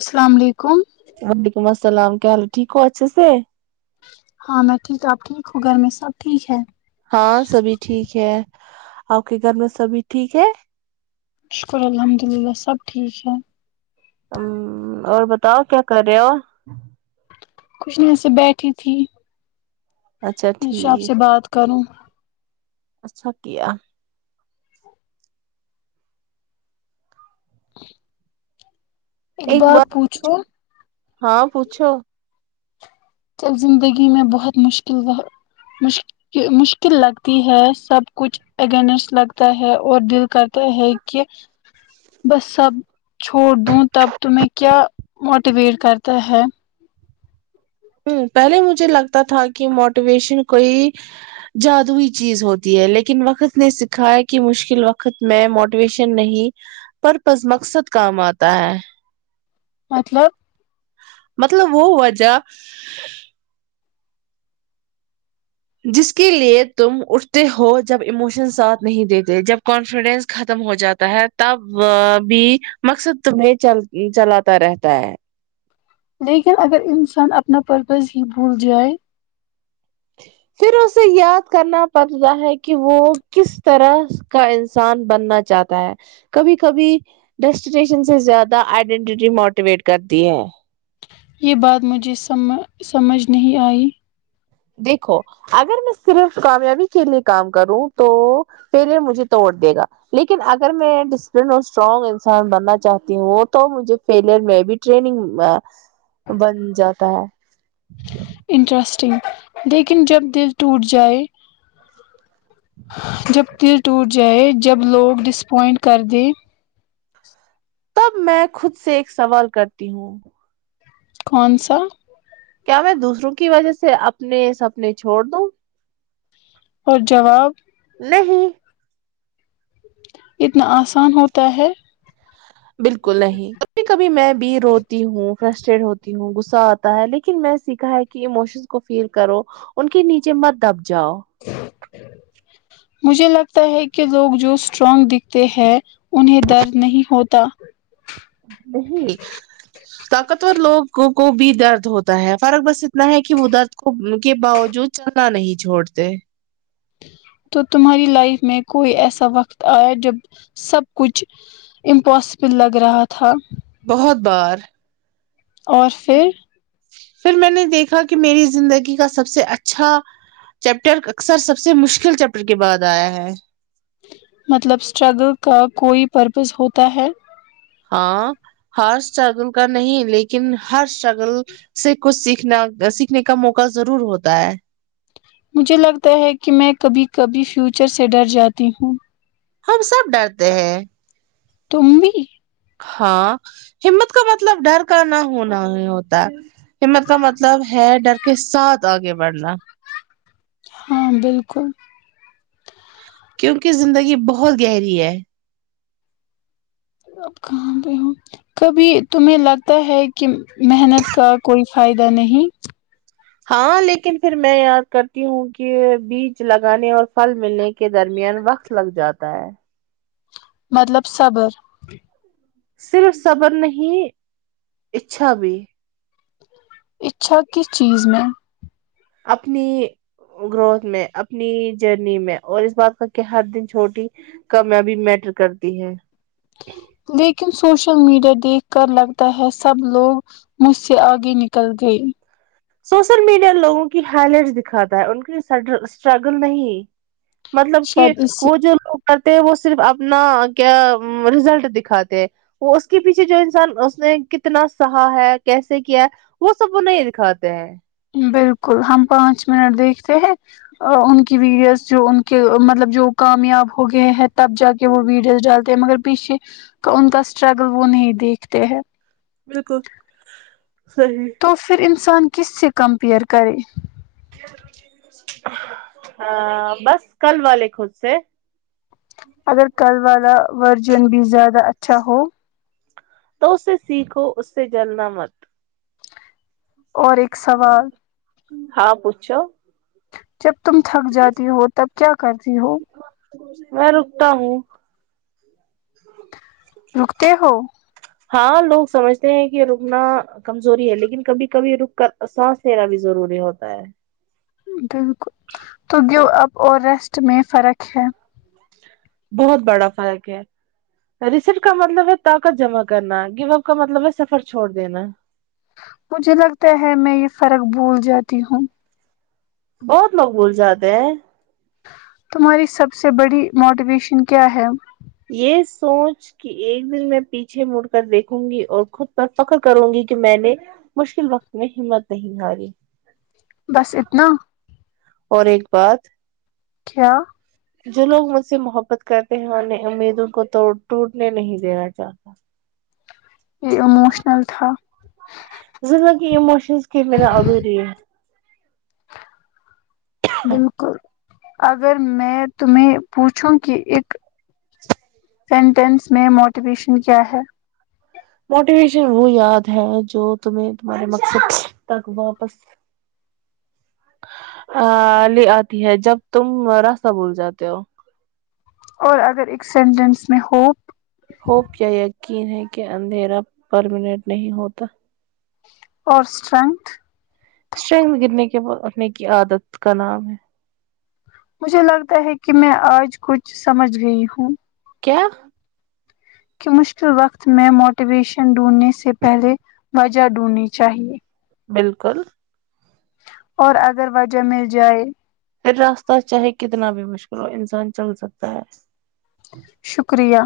السلام علیکم اللام کیا حال ٹھو اچ سے ہاں میں ٹھیک ہ ٹھیک ہو گھر میں سب ٹھیک ہے ہاں سبھی ٹھیک ہے اک گھر میں سبھی ٹھیک ہے شکر الحمد للہ سب ٹھیک ہیں ہ اور بتاؤ کیا کر رہے ہو خوشنی سے بیٹھی تھی اچھا میںشا آپ ٹھیک سے بات کروں اچھا کیا ایک بار بات پوچھو ہاں پوچھو ب زندگی میں بہت مشکل مشکل لگتی ہے سب کچھ اگینسٹ لگتا ہے اور دل کرتا ہے کہ بس سب چھوڑ دوں تب تمہیں کیا موٹیویٹ کرتا ہے ہ پہلے مجھے لگتا تھا کہ موٹیویشن کوئی جادوئی چیز ہوتی ہے لیکن وقت نے سکھا کہ مشکل وقت میں موٹیویشن نہیں پر پز مقصد کام آتا ہے مطلب مطلب وہ ہوا جب جس کے لیے تم اٹھتے ہو جب ایموشن ساتھ نہیں دیتے جب کانفیڈنس ختم ہو جاتا ہے تب بھی مقصد تمہیں چلاتا رہتا ہے لیکن اگر انسان اپنا پرپز ہی بھول جائے پھر اسے یاد کرنا پڑتا ہے کہ وہ کس طرح کا انسان بننا چاہتا ہے کبھی کبھی ڈیسٹینیشن سے زیادہ آئیڈینٹیٹی موٹیویٹ کرتی ہے یہ بات مجھے سمجھ نہیں آئی دیکھو اگر میں صرف کامیابی کے لیے کام کروں تو فیلئر مجھے توڑ دے گا لیکن اگر میں ڈسپلن اور اسٹرانگ انسان بننا چاہتی ہوں تو مجھے فیلئر میں بھی ٹرینگ بن جاتا ہے انٹرسٹنگ لیکن جب دل ٹوٹ جائے جب دل ٹوٹ جائے جب لوگ ڈسپوائنٹ کر دیں تب میں خود سے ایک سوال کرتی ہوں کون سا کیا میں دوسروں کی وجہ سے اپنے سپنے چھوڑ دوں اور جواب نہیں اتنا آسان ہوتا ہے بالکل نہیں کبھی کبھی میں بھی روتی ہوں فرسٹیڈ ہوتی ہوں گغصہ آتا ہے لیکن میں سیکھا ہے کہ اموشن کو فیل کرو ان کے نیچے مت دب جاؤ مجھے لگتا ہے کہ لوگ جو اسٹرانگ دکھتے ہیں انہیں درد نہیں ہوتا تو نہیں طاقتور لوگ کو بھی درد ہوتا ہے فرق بس اتنا ہے کہ وہ درد کو کے باوجود چلنا نہیں چھوڑتے تو تمہاری لائف میں کوئی ایسا وقت آیا جب سب کچھ امپاسبل لگ رہا تھا بہت بار اور پھر پھر میں نے دیکھا کہ میری زندگی کا سب سے اچھا چیپٹر اکثر سب سے مشکل چیپٹر کے بعد آیا ہے مطلب سٹرگل کا کوئی پرپز ہوتا ہے ہاں ہار اسٹرگل کا نہیں لیکن ہر اسٹرگل سے کچھ سیکھنا سیکھنے کا موقع ضرور ہوتا ہے مجھے لگتا ہے کہ میں کبھی کبھی فیوچر سے ڈر جاتی ہوں ہم سب ڈرتے ہیں تم بھی ہاں ہمت کا مطلب ڈر کا نہ ہونا ہی ہوتا ہمت کا مطلب ہے ڈر کے ساتھ آگے بڑھنا ہاں بالکل کیونکہ زندگی بہت گہری ہے اب کہاں پہ ہ کبھی تمہیں لگتا ہے کہ محنت کا کوئی فائدہ نہیں ہاں لیکن پھر میں یاد کرتی ہوں کہ بیج لگانے اور پھل ملنے کے درمیان وقت لگ جاتا ہے مطلب صبر صرف صبر نہیں اچھا بھی اچھا کس چیز میں اپنی گروتھ میں اپنی جرنی میں اور اس بات کا کہ ہر دن چھوٹی کامیابی میٹر کرتی ہے لیکن سوشل میڈیا دیکھ کر لگتا ہے سب لوگ مجھ سے آگے نکل گئے سوشل میڈیا لوگوں کی ہائی لائٹس دکھاتا ہے ان کی اسٹرگل نہیں مطلب کہ شاید اس وہ جووگ کرتے وہ صرف اپنا کیا رزلٹ دکھاتے وہ اس کے پیچھے جو انسان اس نے کتنا سہا ہے کیسے کیا ہے وہ سب وہ نہیں دکھاتا سے بالکل ہم پانچ منٹ دیکھتے ہیں ان کی ویڈیوز جو ان کے مطلب جو کامیاب ہو گئے ہیں تب جا کے وہ ویڈیوز ڈالتے مگر پیچھے کا ان کا اسٹرگل وہ نہیں دیکھتے ہیں بالکل صحیح تو پھر ان انسان کس سے کمپر کرے ہ بس کل والے خود سے اگر کلوار ورژن بھی زیادہ اچھا ہو تو اس سے سیکھو اس سے جلنا مت اور ا سوال ہاں پوچھو جب تم تھک جاتی ہو تب کیا کرتی ہو میں رکتا ہوں رکتے ہو ہاں لوگ سمجھتے ہیں کہ رکنا کمزوری ہے لیکن کبھی کبھی رک کر سانس لینا بھی ضروری ہوتا ہے بالکل تو گو اپ اور ریسٹ میں فرق ہے بہت بڑا فرق ہے رسیٹ کا مطلب ہے طاقت جمع کرنا گو اپ کا مطلب ہے سفر چھوڑ دینا مجھے لگتا ہے میں یہ فرق بھول جاتی ہوں بہت لوگ بھول جاتے ہیں تمہاری سب سے بڑی موٹیویشن کیا ہے یہ سوچ کہ ایک دن میں پیچھے مڑ کر دیکھوں گی اور خود پر فخر کروں گی کہ میں نے مشکل وقت میں ہمت نہیں ہاری بس اتنا اور ایک بات کیا جو لوگ مجھ سے محبت کرتے ہیں انہیں امیدوں کو تو ٹوٹنے نہیں دینا چاہتا یہ اموشنل تھا زندگی اموشنس کی م ادھوری ہے بالکل اگر میں تمہیں پوچھوں کہ ایک سینٹینس میں موٹ ویشن کیا ہے موٹیویشن وہ یاد ہے جو تمہیں تمہارے مقصد تک واپس لے آتی ہے جب تم راستہ بھول جاتے ہو اور اگر ایک سینٹینس میں ہوپ ہوپ یا یقین ہے کہ اندھیرا پرمینٹ نہیں ہوتا اور سٹرنتھ اسٹرنتھ گرنے کے بعد اپنے کی عادت کا نام ہے مجھے لگتا ہے کہ میں آج کچھ سمجھ گئی ہوں کیا کہ مشکل وقت میں موٹیویشن ڈھونڈنے سے پہلے وجہ ڈھونڈنی چاہیے بالکل اور اگر وجہ مل جائے پھر راستہ چاہے کتنا بھی مشکل ہو انسان چل سکتا ہے شکریہ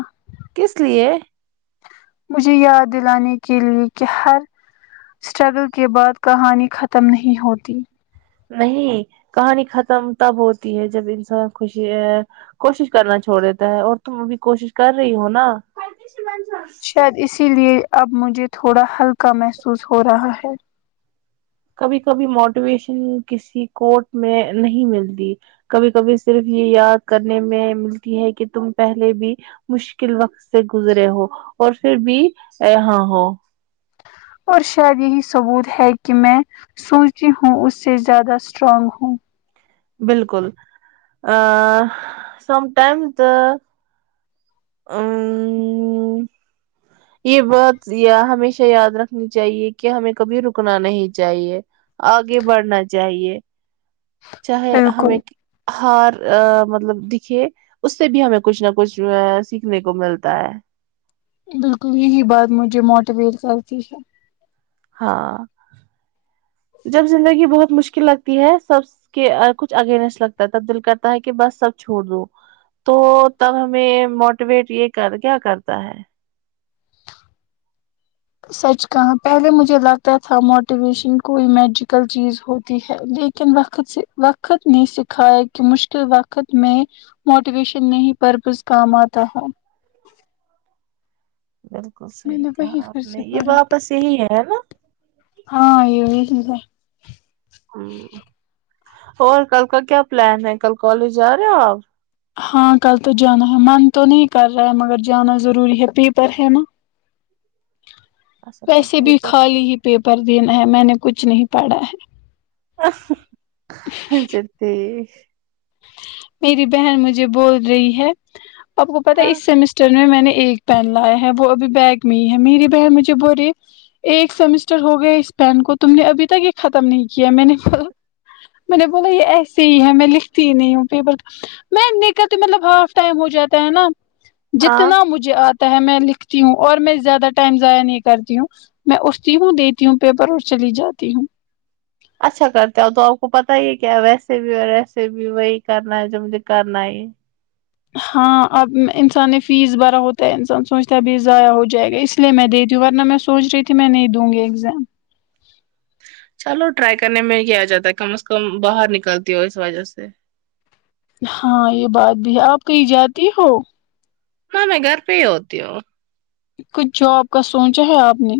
کس لیے مجھے یاد دلانے کے لئے کہ ہر اسٹرگل کے بعد کہانی ختم نہیں ہوتی نہیں کہانی ختم تب ہوتی ہے جب انسان خوشی کوشش کرنا چھوڑ دیتا ہے اور تم اب کوشش کر رہی ہو نا شاید اسی لیے اب مجھے تھوڑا ہلکا محسوس ہو رہا ہے کبھی کبھی موٹیویشن کسی کوٹ میں نہیں ملتی کبھی کبھی صرف یہ یاد کرنے میں ملتی ہے کہ تم پہلے بھی مشکل وقت سے گزرے ہو اور پھر بھی ہاں ہو اور شاید یہی ثبوت ہے کہ میں سنتی ہوں اس سے زیادہ اسٹرانگ ہوں بالکل ا سم ٹائمز تو ا یہ بات ہمیشہ یاد رکھنی چاہیے کہ ہمیں کبھی رکنا نہیں چاہیے آگے بڑھنا چاہیے چاہے ہمیں بالکل ہار ا مطلب دکھے اس سے بھی ہمیں کچھ نہ کچھ سیکھنے کو ملتا ہے بالکل یہی بات مجھے موٹیویٹ کرتی ہے ہاں جب زندگی بہت مشکل لگتی ہے سب کے کچھ اگینسٹ لگتا ہے تب دل کرتا ہے کہ بس سب چھوڑ دووں تو تب ہمیں موٹیویٹ یہ کر کیا کرتا ہے سچ کہاں پہلے مجھے لگتا تھا موٹیویشن کوئی میجیکل چیز ہوتی ہے لیکن وقت نے سکھایا کہ مشکل وقت میں موٹیویشن نہیں پرپز کام آتا ہے بالکل میں صحیح نے کہا وہی پھر آپ نے سے یہ پڑھا واپس یہی ہے ہے نا ان ہ اور کل کا کیا پلان ہے کل کالج جا رہے ہو آپ ہاں کل تو جانا ہے من تو نہیں کر رہا ہے مگر جانا ضروری ہے پیپر ہے نا اچھا کل ویسے بھی پیپر خالی ہی پیپر دینا ہے میں نے کچھ نہیں پڑا ہے س ت میری بہن مجھے بول رہی ہے آپ کو پتا ہاں اس سیمسٹر میں نے ایک پین لایا ہے وہ ابھی بیگ میں ہی ہے میری بہن مجھے بول رہی ایک سمسٹر ہو گیا اس پین کو تم نے ابھی تک یہ ختم نہیں کیا ہے میں نے بو میں نے بولا یہ ایسے ہی ہے میں ل ت نہیں ہوں پ بک میں نکلتی مطلب ہاف ٹائم ہو جاتا ہے نا ہاں جتنا مجھے آتا میں لکھتی ہوں اور میں زیادہ ٹائم ضائع نہیں کرتی ہوں میں اٹھتی ہوں دیتی ہوں پیپر اور چلی جاتی ہوں اچھا کرتے ہو تو آپ کو پتا ہی کیا ویسے بھی اور ویسے بھی وہی کرنا ہے جو مجھے کرنا ہے ہاں اب انسان نے فیس بھرا ہوتا ہے انسان سوچتا ہے ابھی ضائع ہو جائے گا اس لیے میں دےتی ہوں ورنہ میں سوچ رہی تھی میں نہیں دوں گی ایگزام چلو ٹرائی کرنے میں کیا آ جاتا ہے کم از کم باہر نکلتی ہو اس وجہ سے ہاں یہ بات بھی ہے آپ کہیں جاتی ہو ہاں میں گھر پہ ہی ہوتی ہوں کچھ جاب کا سوچا ہے آپ نے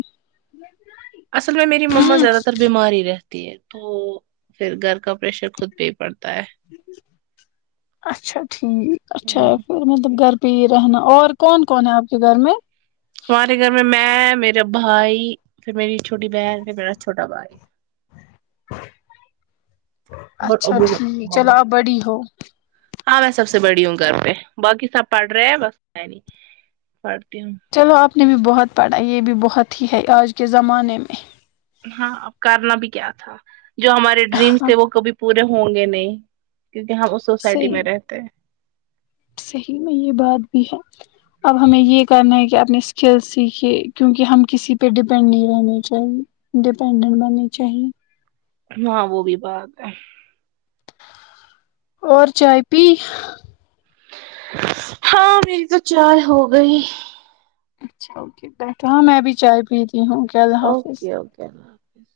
اصل میں میری مما زیادہ تر بیماری ہی رتھ تو پھر گھر کا پریشر خود پہ پڑتا ہے اچھا ٹھیک اچھا ہوں، پھر مطلب گھر پی رہنا اور کون کون ہے آپ کے گھر میں ہمارے گھر میں میں میرے میرا بھائی پھر میری چھوٹی بہن پھر میرا چھوٹا بھائی اور اچھا ابو ٹھیک چلو مما آپ بڑی ہو ہاں میں سب سے بڑی ہوں گھر پہ باقی سب پڑھ رہے ہیں بس نہیں پڑھتی ہوں اس نے بھی بہت پڑھا یہ بھی بہت ہی ہے آج کے زمانے میں ہاں اب کرنا بھی کیا تھا جو ہمارے ڈریمس ہاں ہے وہ کبھی پورے ہوں گے نہیں کیونکہ ہم سوسائٹی صحیح میں رہتے ہیں صحیح میں یہ بات بھی ہے اب ہمیں یہ کرنا ہے کہ اپنے کل سیکھے کیونکہ ہم کسی پہ ڈپینڈ نہیں رہنے چاہیے ڈیپینڈنٹ بننے چاہیے ہاں وہ بھی بات ہے اور چائے پی ہاں میری تو چائے ہو گئی اچ ہاں میں بھی چائے پی ت ہوں کیا اللہ حافظ اسیس